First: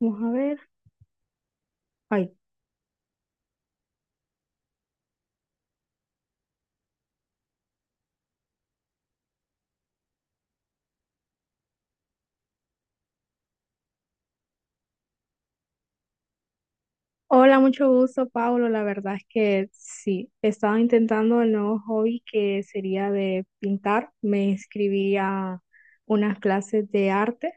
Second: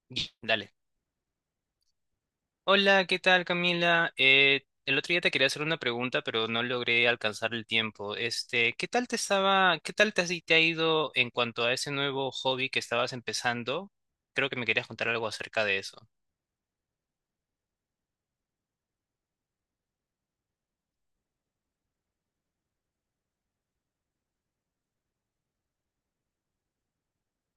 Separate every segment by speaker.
Speaker 1: Vamos a ver.
Speaker 2: Dale.
Speaker 1: Ay.
Speaker 2: Hola, ¿qué tal, Camila? El otro día te quería hacer una pregunta, pero no logré alcanzar el tiempo. ¿Qué tal te estaba, qué tal te, has- te ha ido en cuanto a ese nuevo hobby que estabas empezando? Creo que me querías contar algo acerca de eso.
Speaker 1: Hola, mucho gusto, Pablo. La verdad es que sí, he estado intentando el nuevo hobby que sería de pintar. Me inscribí a unas clases de arte.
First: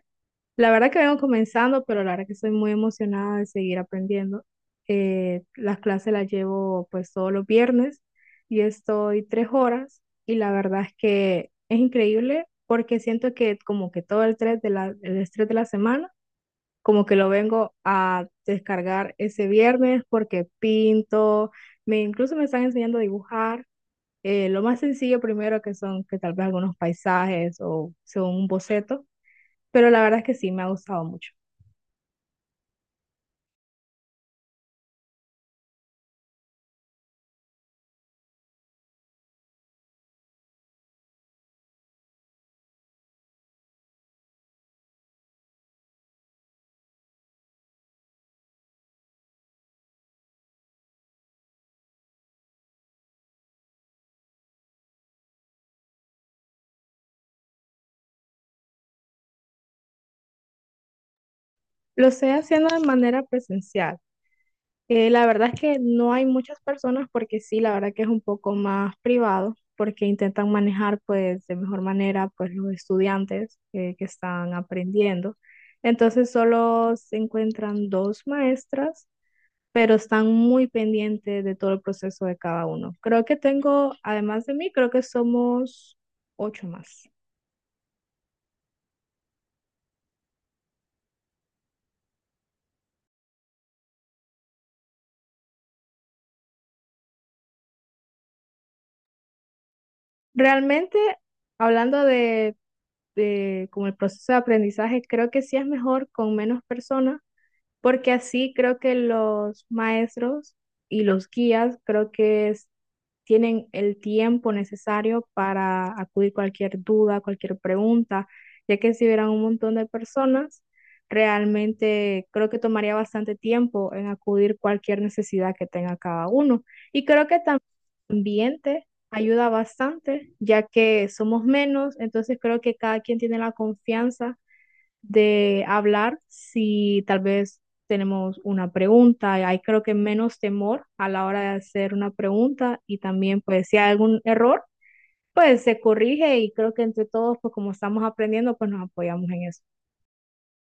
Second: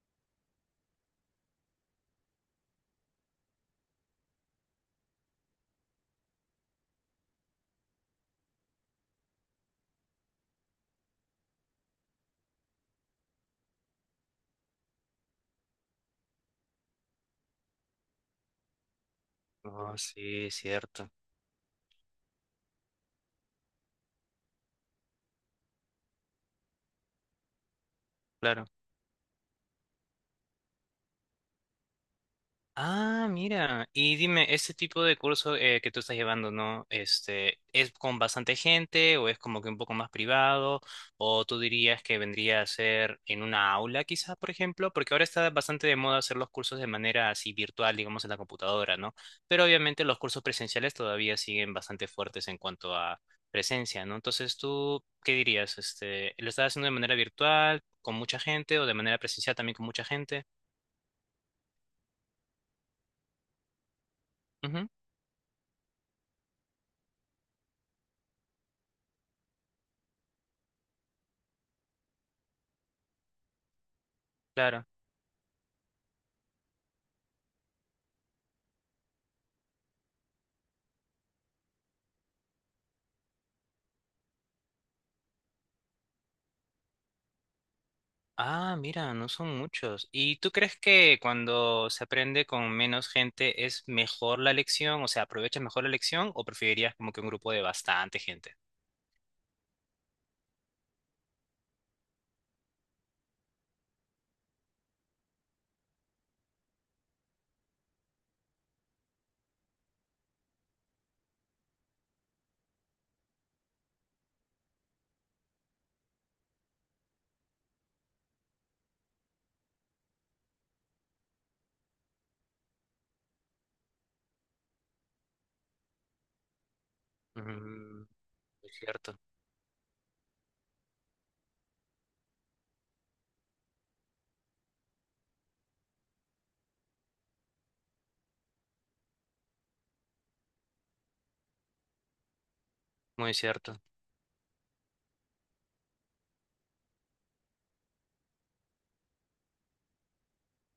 Speaker 1: La verdad que vengo comenzando, pero la verdad que estoy muy emocionada de seguir aprendiendo. Las clases las llevo pues todos los viernes y estoy 3 horas y la verdad es que es increíble porque siento que como que todo el estrés el estrés de la semana como que lo vengo a descargar ese
Speaker 2: Oh,
Speaker 1: viernes
Speaker 2: sí,
Speaker 1: porque
Speaker 2: es cierto.
Speaker 1: pinto, me incluso me están enseñando a dibujar. Lo más sencillo primero que son que tal vez algunos paisajes o son un
Speaker 2: Claro.
Speaker 1: boceto, pero la verdad es que sí me ha gustado mucho.
Speaker 2: Ah, mira. Y dime, ¿este tipo de curso que tú estás llevando, ¿no? ¿Es con bastante gente o es como que un poco más privado? ¿O tú dirías que vendría a ser en una aula quizás, por ejemplo? Porque ahora está bastante de moda hacer los cursos de manera así virtual, digamos, en la computadora, ¿no? Pero obviamente los cursos presenciales todavía siguen bastante fuertes en cuanto a presencia, ¿no? Entonces, ¿tú qué dirías? ¿Lo estás haciendo de manera virtual, con mucha gente o de manera presencial también con mucha gente?
Speaker 1: Lo estoy haciendo de manera presencial.
Speaker 2: Ujú,
Speaker 1: La verdad es que no hay muchas personas porque sí, la verdad que es un poco más privado porque intentan manejar pues de mejor manera pues los estudiantes que están
Speaker 2: claro.
Speaker 1: aprendiendo. Entonces solo se encuentran dos maestras, pero están muy pendientes de todo el proceso de cada uno. Creo que tengo, además de mí, creo que somos ocho más.
Speaker 2: Ah, mira, no son muchos. ¿Y tú crees que cuando se aprende con menos gente es mejor la lección? O sea, ¿aprovechas mejor la lección o preferirías como que un grupo de bastante gente?
Speaker 1: Realmente, hablando de como el proceso de aprendizaje, creo que sí es mejor con menos personas porque así creo que los maestros y los guías creo que tienen el tiempo necesario para acudir cualquier duda, cualquier pregunta, ya que si hubieran un montón de personas, realmente creo que tomaría bastante tiempo en acudir cualquier necesidad que tenga cada uno. Y creo que también
Speaker 2: Mm,
Speaker 1: el
Speaker 2: muy
Speaker 1: ambiente
Speaker 2: cierto,
Speaker 1: ayuda bastante, ya que somos menos, entonces creo que cada quien tiene la confianza de hablar si tal vez tenemos una pregunta. Hay creo que menos temor a la hora de hacer una pregunta y
Speaker 2: muy
Speaker 1: también pues si
Speaker 2: cierto.
Speaker 1: hay algún error, pues se corrige y creo que entre todos pues como estamos aprendiendo pues nos apoyamos en eso.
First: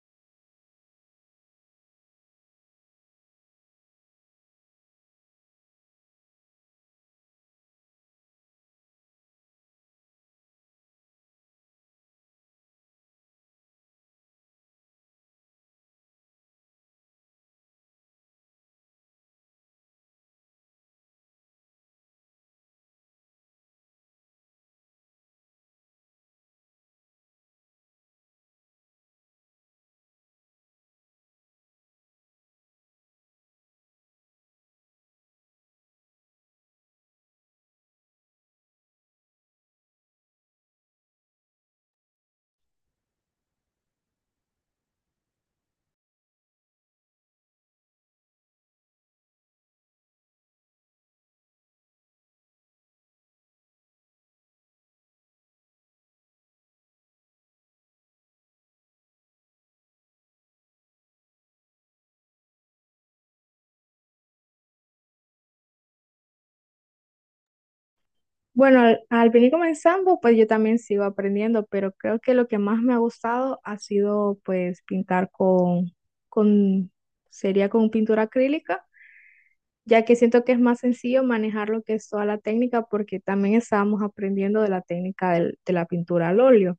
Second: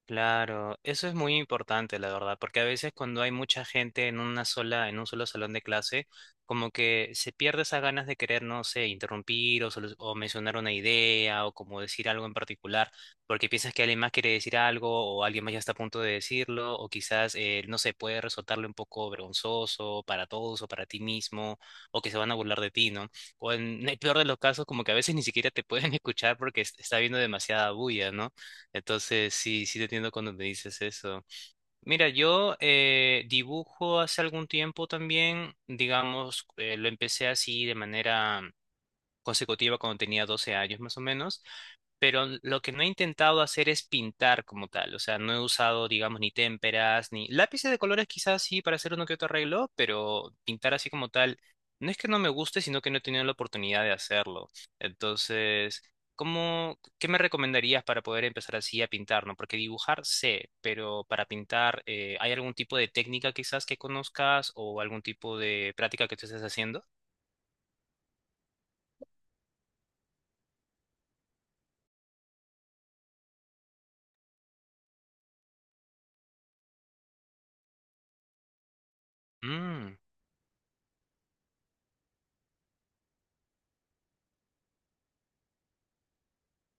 Speaker 2: Claro, eso es muy importante, la verdad, porque a veces cuando hay mucha gente en una sola, en un solo salón de clase, como que se pierde esas ganas de querer, no sé, interrumpir o, o mencionar una idea o como decir algo en particular, porque piensas que alguien más quiere decir algo o alguien más ya está a punto de decirlo o quizás, no sé, puede resultarle un poco vergonzoso para todos o para ti mismo o que se van a burlar de ti, ¿no? O en el peor de los casos, como que a veces ni siquiera te pueden escuchar porque está habiendo demasiada bulla, ¿no? Entonces, sí, sí te entiendo cuando me dices eso. Mira, yo dibujo hace algún tiempo también, digamos, lo empecé así de manera consecutiva cuando tenía 12 años más o menos, pero lo que no he intentado hacer es pintar como tal, o sea, no he usado, digamos, ni témperas, ni lápices de colores quizás sí para hacer uno que otro arreglo, pero pintar así como tal, no es que no me guste, sino que no he tenido la oportunidad de hacerlo. Entonces, ¿cómo, qué me recomendarías para poder empezar así a pintar, no? Porque dibujar sé, pero para pintar, ¿hay algún tipo de técnica quizás que conozcas o algún tipo de práctica que tú estés haciendo?
Speaker 1: Bueno, al venir comenzando pues yo también sigo aprendiendo, pero creo que lo que más me ha gustado ha sido pues pintar con, sería con pintura acrílica,
Speaker 2: Mm,
Speaker 1: ya que siento que es más sencillo manejar lo que es toda la técnica porque también estábamos aprendiendo de la técnica de la pintura al óleo,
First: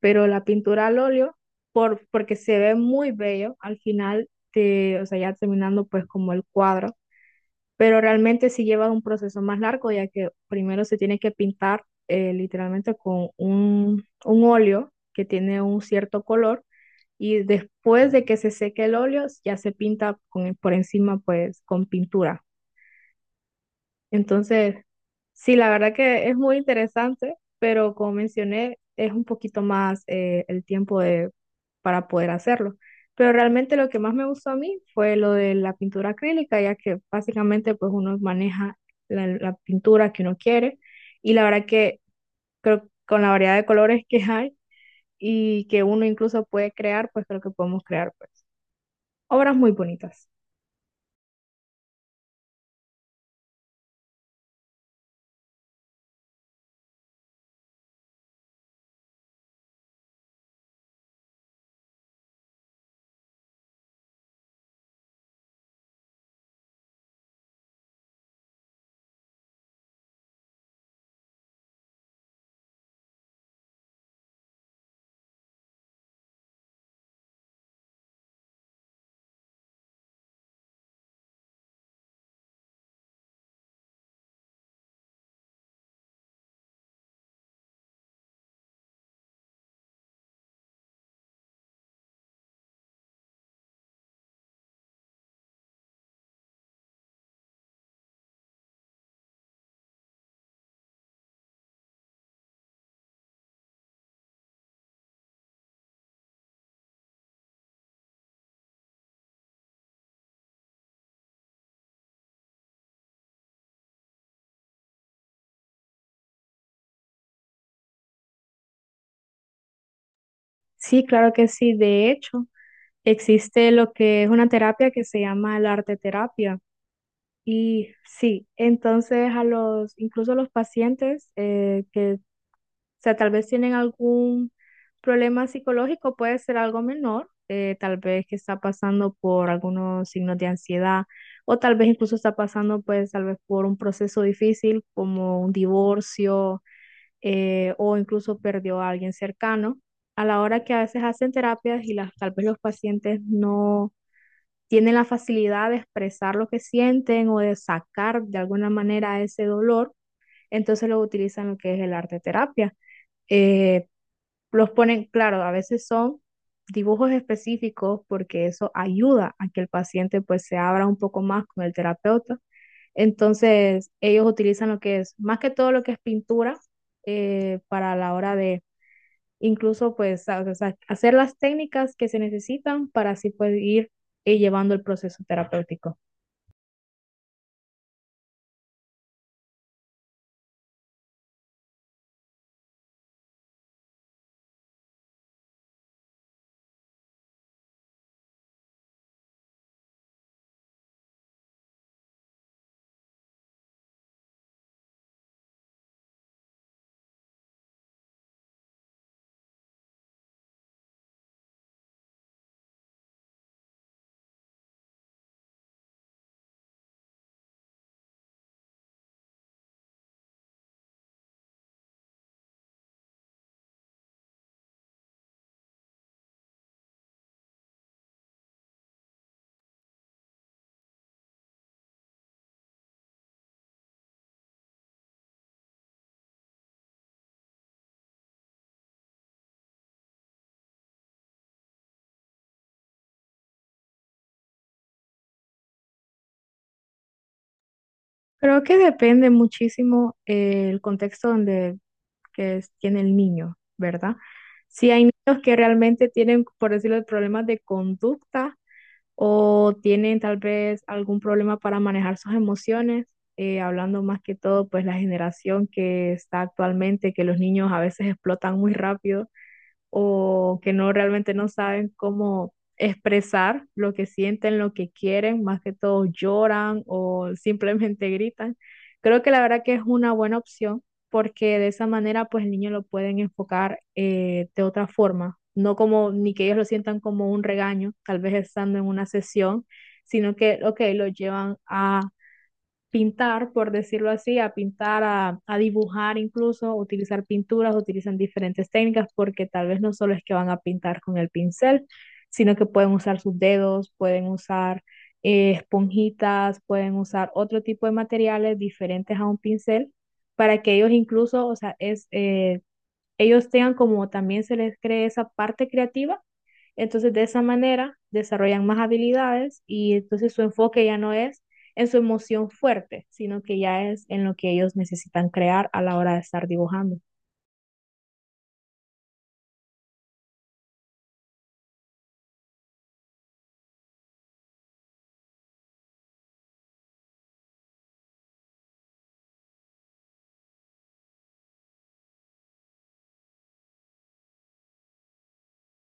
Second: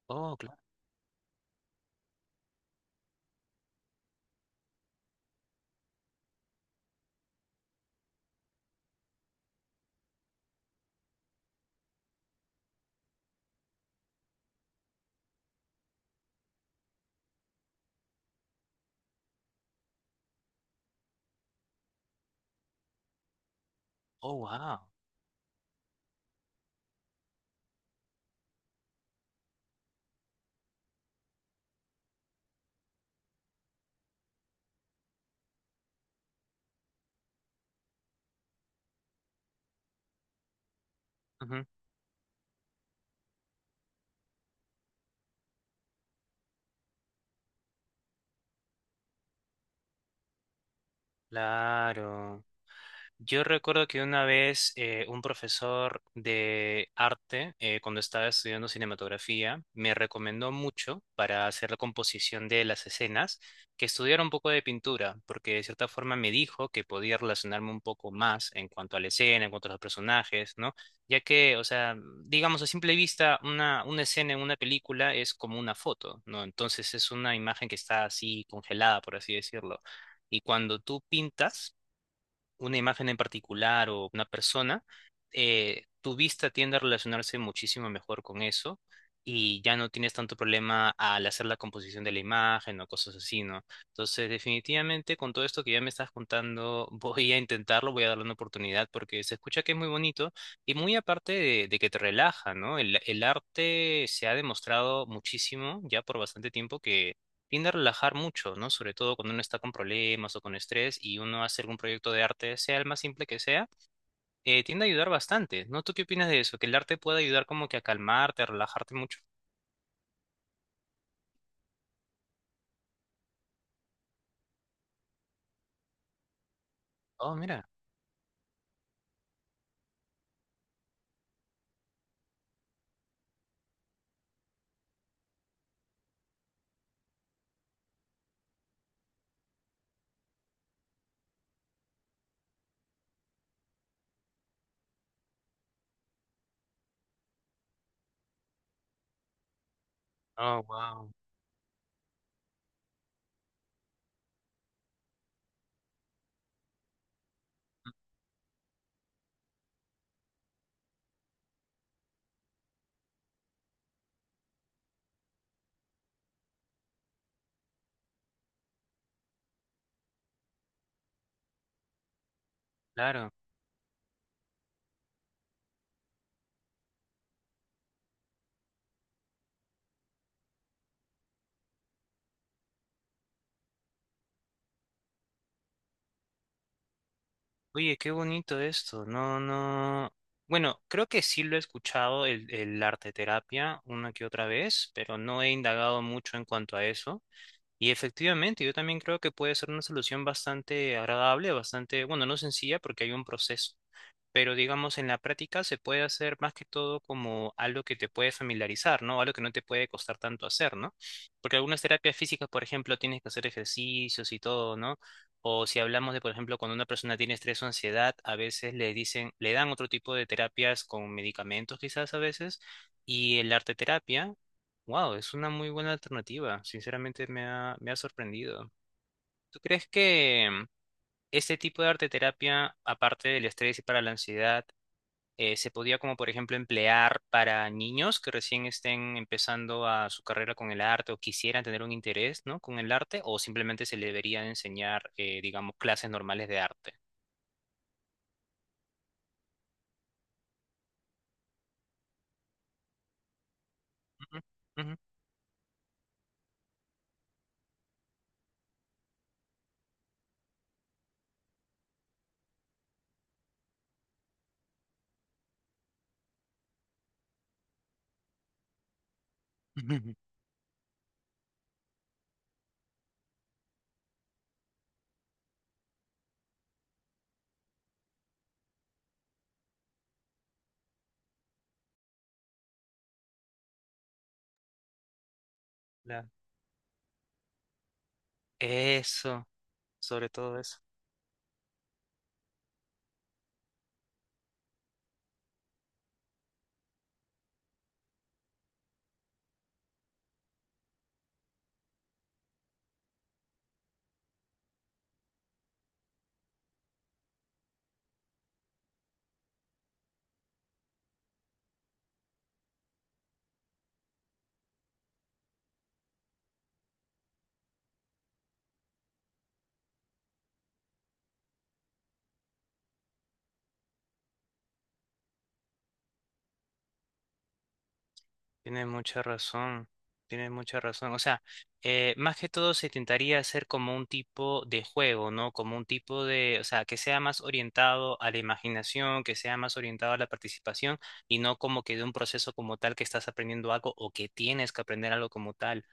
Speaker 1: pero
Speaker 2: oh,
Speaker 1: la
Speaker 2: claro,
Speaker 1: pintura al óleo, porque se ve muy bello al final, de, o sea, ya terminando pues como el cuadro, pero realmente sí lleva un proceso más largo ya que primero se tiene que pintar literalmente con un óleo que tiene un cierto color y después de que se seque el óleo ya se pinta con, por encima pues con pintura.
Speaker 2: oh,
Speaker 1: Entonces,
Speaker 2: wow.
Speaker 1: sí, la verdad que es muy interesante, pero como mencioné, es un poquito más el tiempo de, para poder hacerlo. Pero realmente lo que más me gustó a mí fue lo de la pintura acrílica, ya que básicamente pues uno maneja la pintura que uno quiere y la verdad que creo que con la variedad de colores que hay y que uno incluso puede crear, pues creo que podemos crear pues obras muy bonitas.
Speaker 2: Claro. Yo recuerdo que una vez un profesor de arte, cuando estaba estudiando cinematografía, me recomendó mucho para hacer la composición de las escenas que estudiara un poco de pintura, porque de cierta forma me dijo que podía relacionarme un poco más en cuanto a la escena, en cuanto a los personajes, ¿no? Ya que, o sea, digamos a simple vista, una escena en una película es como una foto, ¿no? Entonces es una imagen que está así congelada, por así decirlo. Y cuando tú pintas, una imagen en particular o una persona, tu vista tiende a relacionarse muchísimo mejor con eso y ya no tienes tanto problema al hacer la composición de la imagen o cosas así, ¿no? Entonces, definitivamente con todo esto que ya me estás contando, voy a intentarlo, voy a darle una oportunidad porque se escucha que es muy bonito y muy aparte de que te relaja, ¿no? El arte se ha demostrado muchísimo ya por bastante tiempo que tiende a relajar mucho, ¿no? Sobre todo cuando uno está con problemas o con estrés y uno hace algún proyecto de arte, sea el más simple que sea, tiende a ayudar bastante, ¿no? ¿Tú qué opinas de eso? ¿Que el arte puede ayudar como que a calmarte, a relajarte mucho?
Speaker 1: Sí, claro que sí. De hecho. Existe lo que es una terapia que se llama la arte terapia.
Speaker 2: Oh, mira.
Speaker 1: Y sí, entonces a los, incluso a los pacientes que, o sea, tal vez tienen algún problema psicológico, puede ser algo menor, tal vez que está pasando por algunos signos de ansiedad o tal vez incluso está pasando pues tal vez por un proceso difícil como un divorcio, o incluso perdió a alguien cercano. A la hora
Speaker 2: Oh,
Speaker 1: que a veces
Speaker 2: wow.
Speaker 1: hacen terapias y las, tal vez los pacientes no tienen la facilidad de expresar lo que sienten o de sacar de alguna manera ese dolor, entonces lo utilizan lo que es el arte terapia. Eh, los ponen, claro, a veces son dibujos específicos porque eso ayuda a que el paciente pues se abra un poco más con el terapeuta.
Speaker 2: Claro.
Speaker 1: Entonces ellos utilizan lo que es, más que todo lo que es pintura, para la hora de incluso pues o sea, hacer las técnicas que se necesitan para así pues ir, llevando el proceso terapéutico.
Speaker 2: Oye, qué bonito esto. No, no. Bueno, creo que sí lo he escuchado el arte terapia una que otra vez, pero no he indagado mucho en cuanto a eso. Y efectivamente, yo también creo que puede ser una solución bastante agradable, bastante, bueno, no sencilla porque hay un proceso, pero digamos en la práctica se puede hacer más que todo como algo que te puede familiarizar, ¿no? Algo que no te puede costar tanto hacer, ¿no? Porque algunas terapias físicas, por ejemplo, tienes que hacer ejercicios y todo, ¿no? O si hablamos de, por ejemplo, cuando una persona tiene estrés o ansiedad, a veces le dicen, le dan otro tipo de terapias con medicamentos quizás a veces, y el arte terapia, wow, es una muy buena alternativa, sinceramente me ha sorprendido. ¿Tú crees que este tipo de arte terapia, aparte del estrés y para la ansiedad, se podía como por ejemplo emplear para niños que recién estén empezando a su carrera con el arte o quisieran tener un interés, ¿no? ¿Con el arte o simplemente se le debería enseñar, digamos, clases normales de arte?
Speaker 1: Creo que depende muchísimo el contexto donde tiene el niño, ¿verdad?
Speaker 2: Ujú,
Speaker 1: Si
Speaker 2: ujú, ujú.
Speaker 1: hay niños que realmente tienen, por decirlo, problemas de conducta o tienen tal vez algún problema para manejar sus emociones, hablando más que todo, pues la generación que está actualmente, que los niños a veces explotan muy rápido o que no realmente no saben cómo expresar lo que sienten, lo que quieren, más que todo lloran o simplemente gritan. Creo que la verdad que es una buena opción porque de esa manera pues el niño lo pueden enfocar de otra forma, no como
Speaker 2: La-
Speaker 1: ni que ellos lo sientan como un regaño, tal vez estando en una
Speaker 2: Eso,
Speaker 1: sesión,
Speaker 2: sobre
Speaker 1: sino
Speaker 2: todo
Speaker 1: que,
Speaker 2: eso.
Speaker 1: ok, lo llevan a pintar, por decirlo así, a pintar, a dibujar incluso, utilizar pinturas, utilizan diferentes técnicas porque tal vez no solo es que van a pintar con el pincel, sino que pueden usar sus dedos, pueden usar esponjitas, pueden usar otro tipo de materiales diferentes a un pincel para que ellos incluso, o sea, ellos tengan como también se les cree esa parte creativa, entonces, de esa manera, desarrollan más habilidades y entonces su enfoque ya no es en su emoción fuerte, sino que ya es en lo que ellos necesitan crear a la hora de estar dibujando.
Speaker 2: Tienes mucha razón, tienes mucha razón. O sea, más que todo se intentaría hacer como un tipo de juego, ¿no? Como un tipo de, o sea, que sea más orientado a la imaginación, que sea más orientado a la participación, y no como que de un proceso como tal que estás aprendiendo algo o que tienes que aprender algo como tal.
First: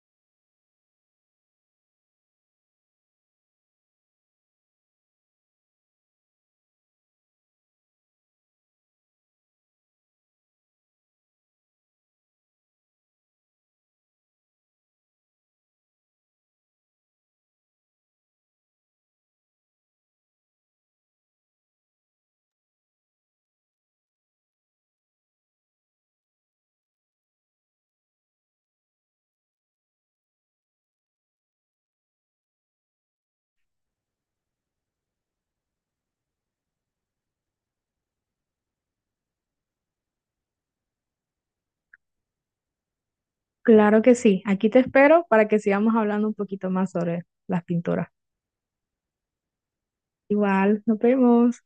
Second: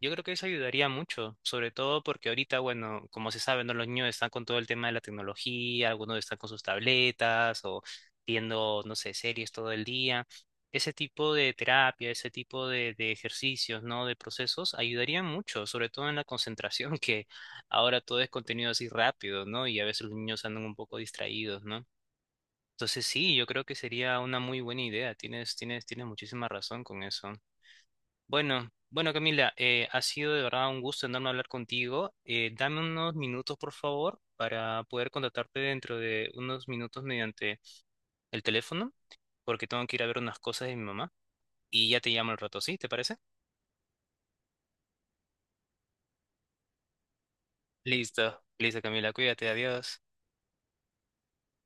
Speaker 2: Yo creo que eso ayudaría mucho, sobre todo porque ahorita, bueno, como se sabe, ¿no? Los niños están con todo el tema de la tecnología, algunos están con sus tabletas o viendo, no sé, series todo el día. Ese tipo de terapia, ese tipo de ejercicios, ¿no? De procesos ayudarían mucho, sobre todo en la concentración, que ahora todo es contenido así rápido, ¿no? Y a veces los niños andan un poco distraídos, ¿no? Entonces sí, yo creo que sería una muy buena idea. Tienes muchísima razón con eso. Bueno, bueno, Camila, ha sido de verdad un gusto enorme hablar contigo. Dame unos minutos, por favor, para poder contactarte dentro de unos minutos mediante el teléfono, porque tengo que ir a ver unas cosas de mi mamá y ya te llamo al rato, ¿sí? ¿Te parece?
Speaker 1: Claro que sí, aquí te espero para que sigamos hablando un poquito más sobre las pinturas.
Speaker 2: Listo, listo, Camila, cuídate, adiós.
Speaker 1: Igual, nos vemos.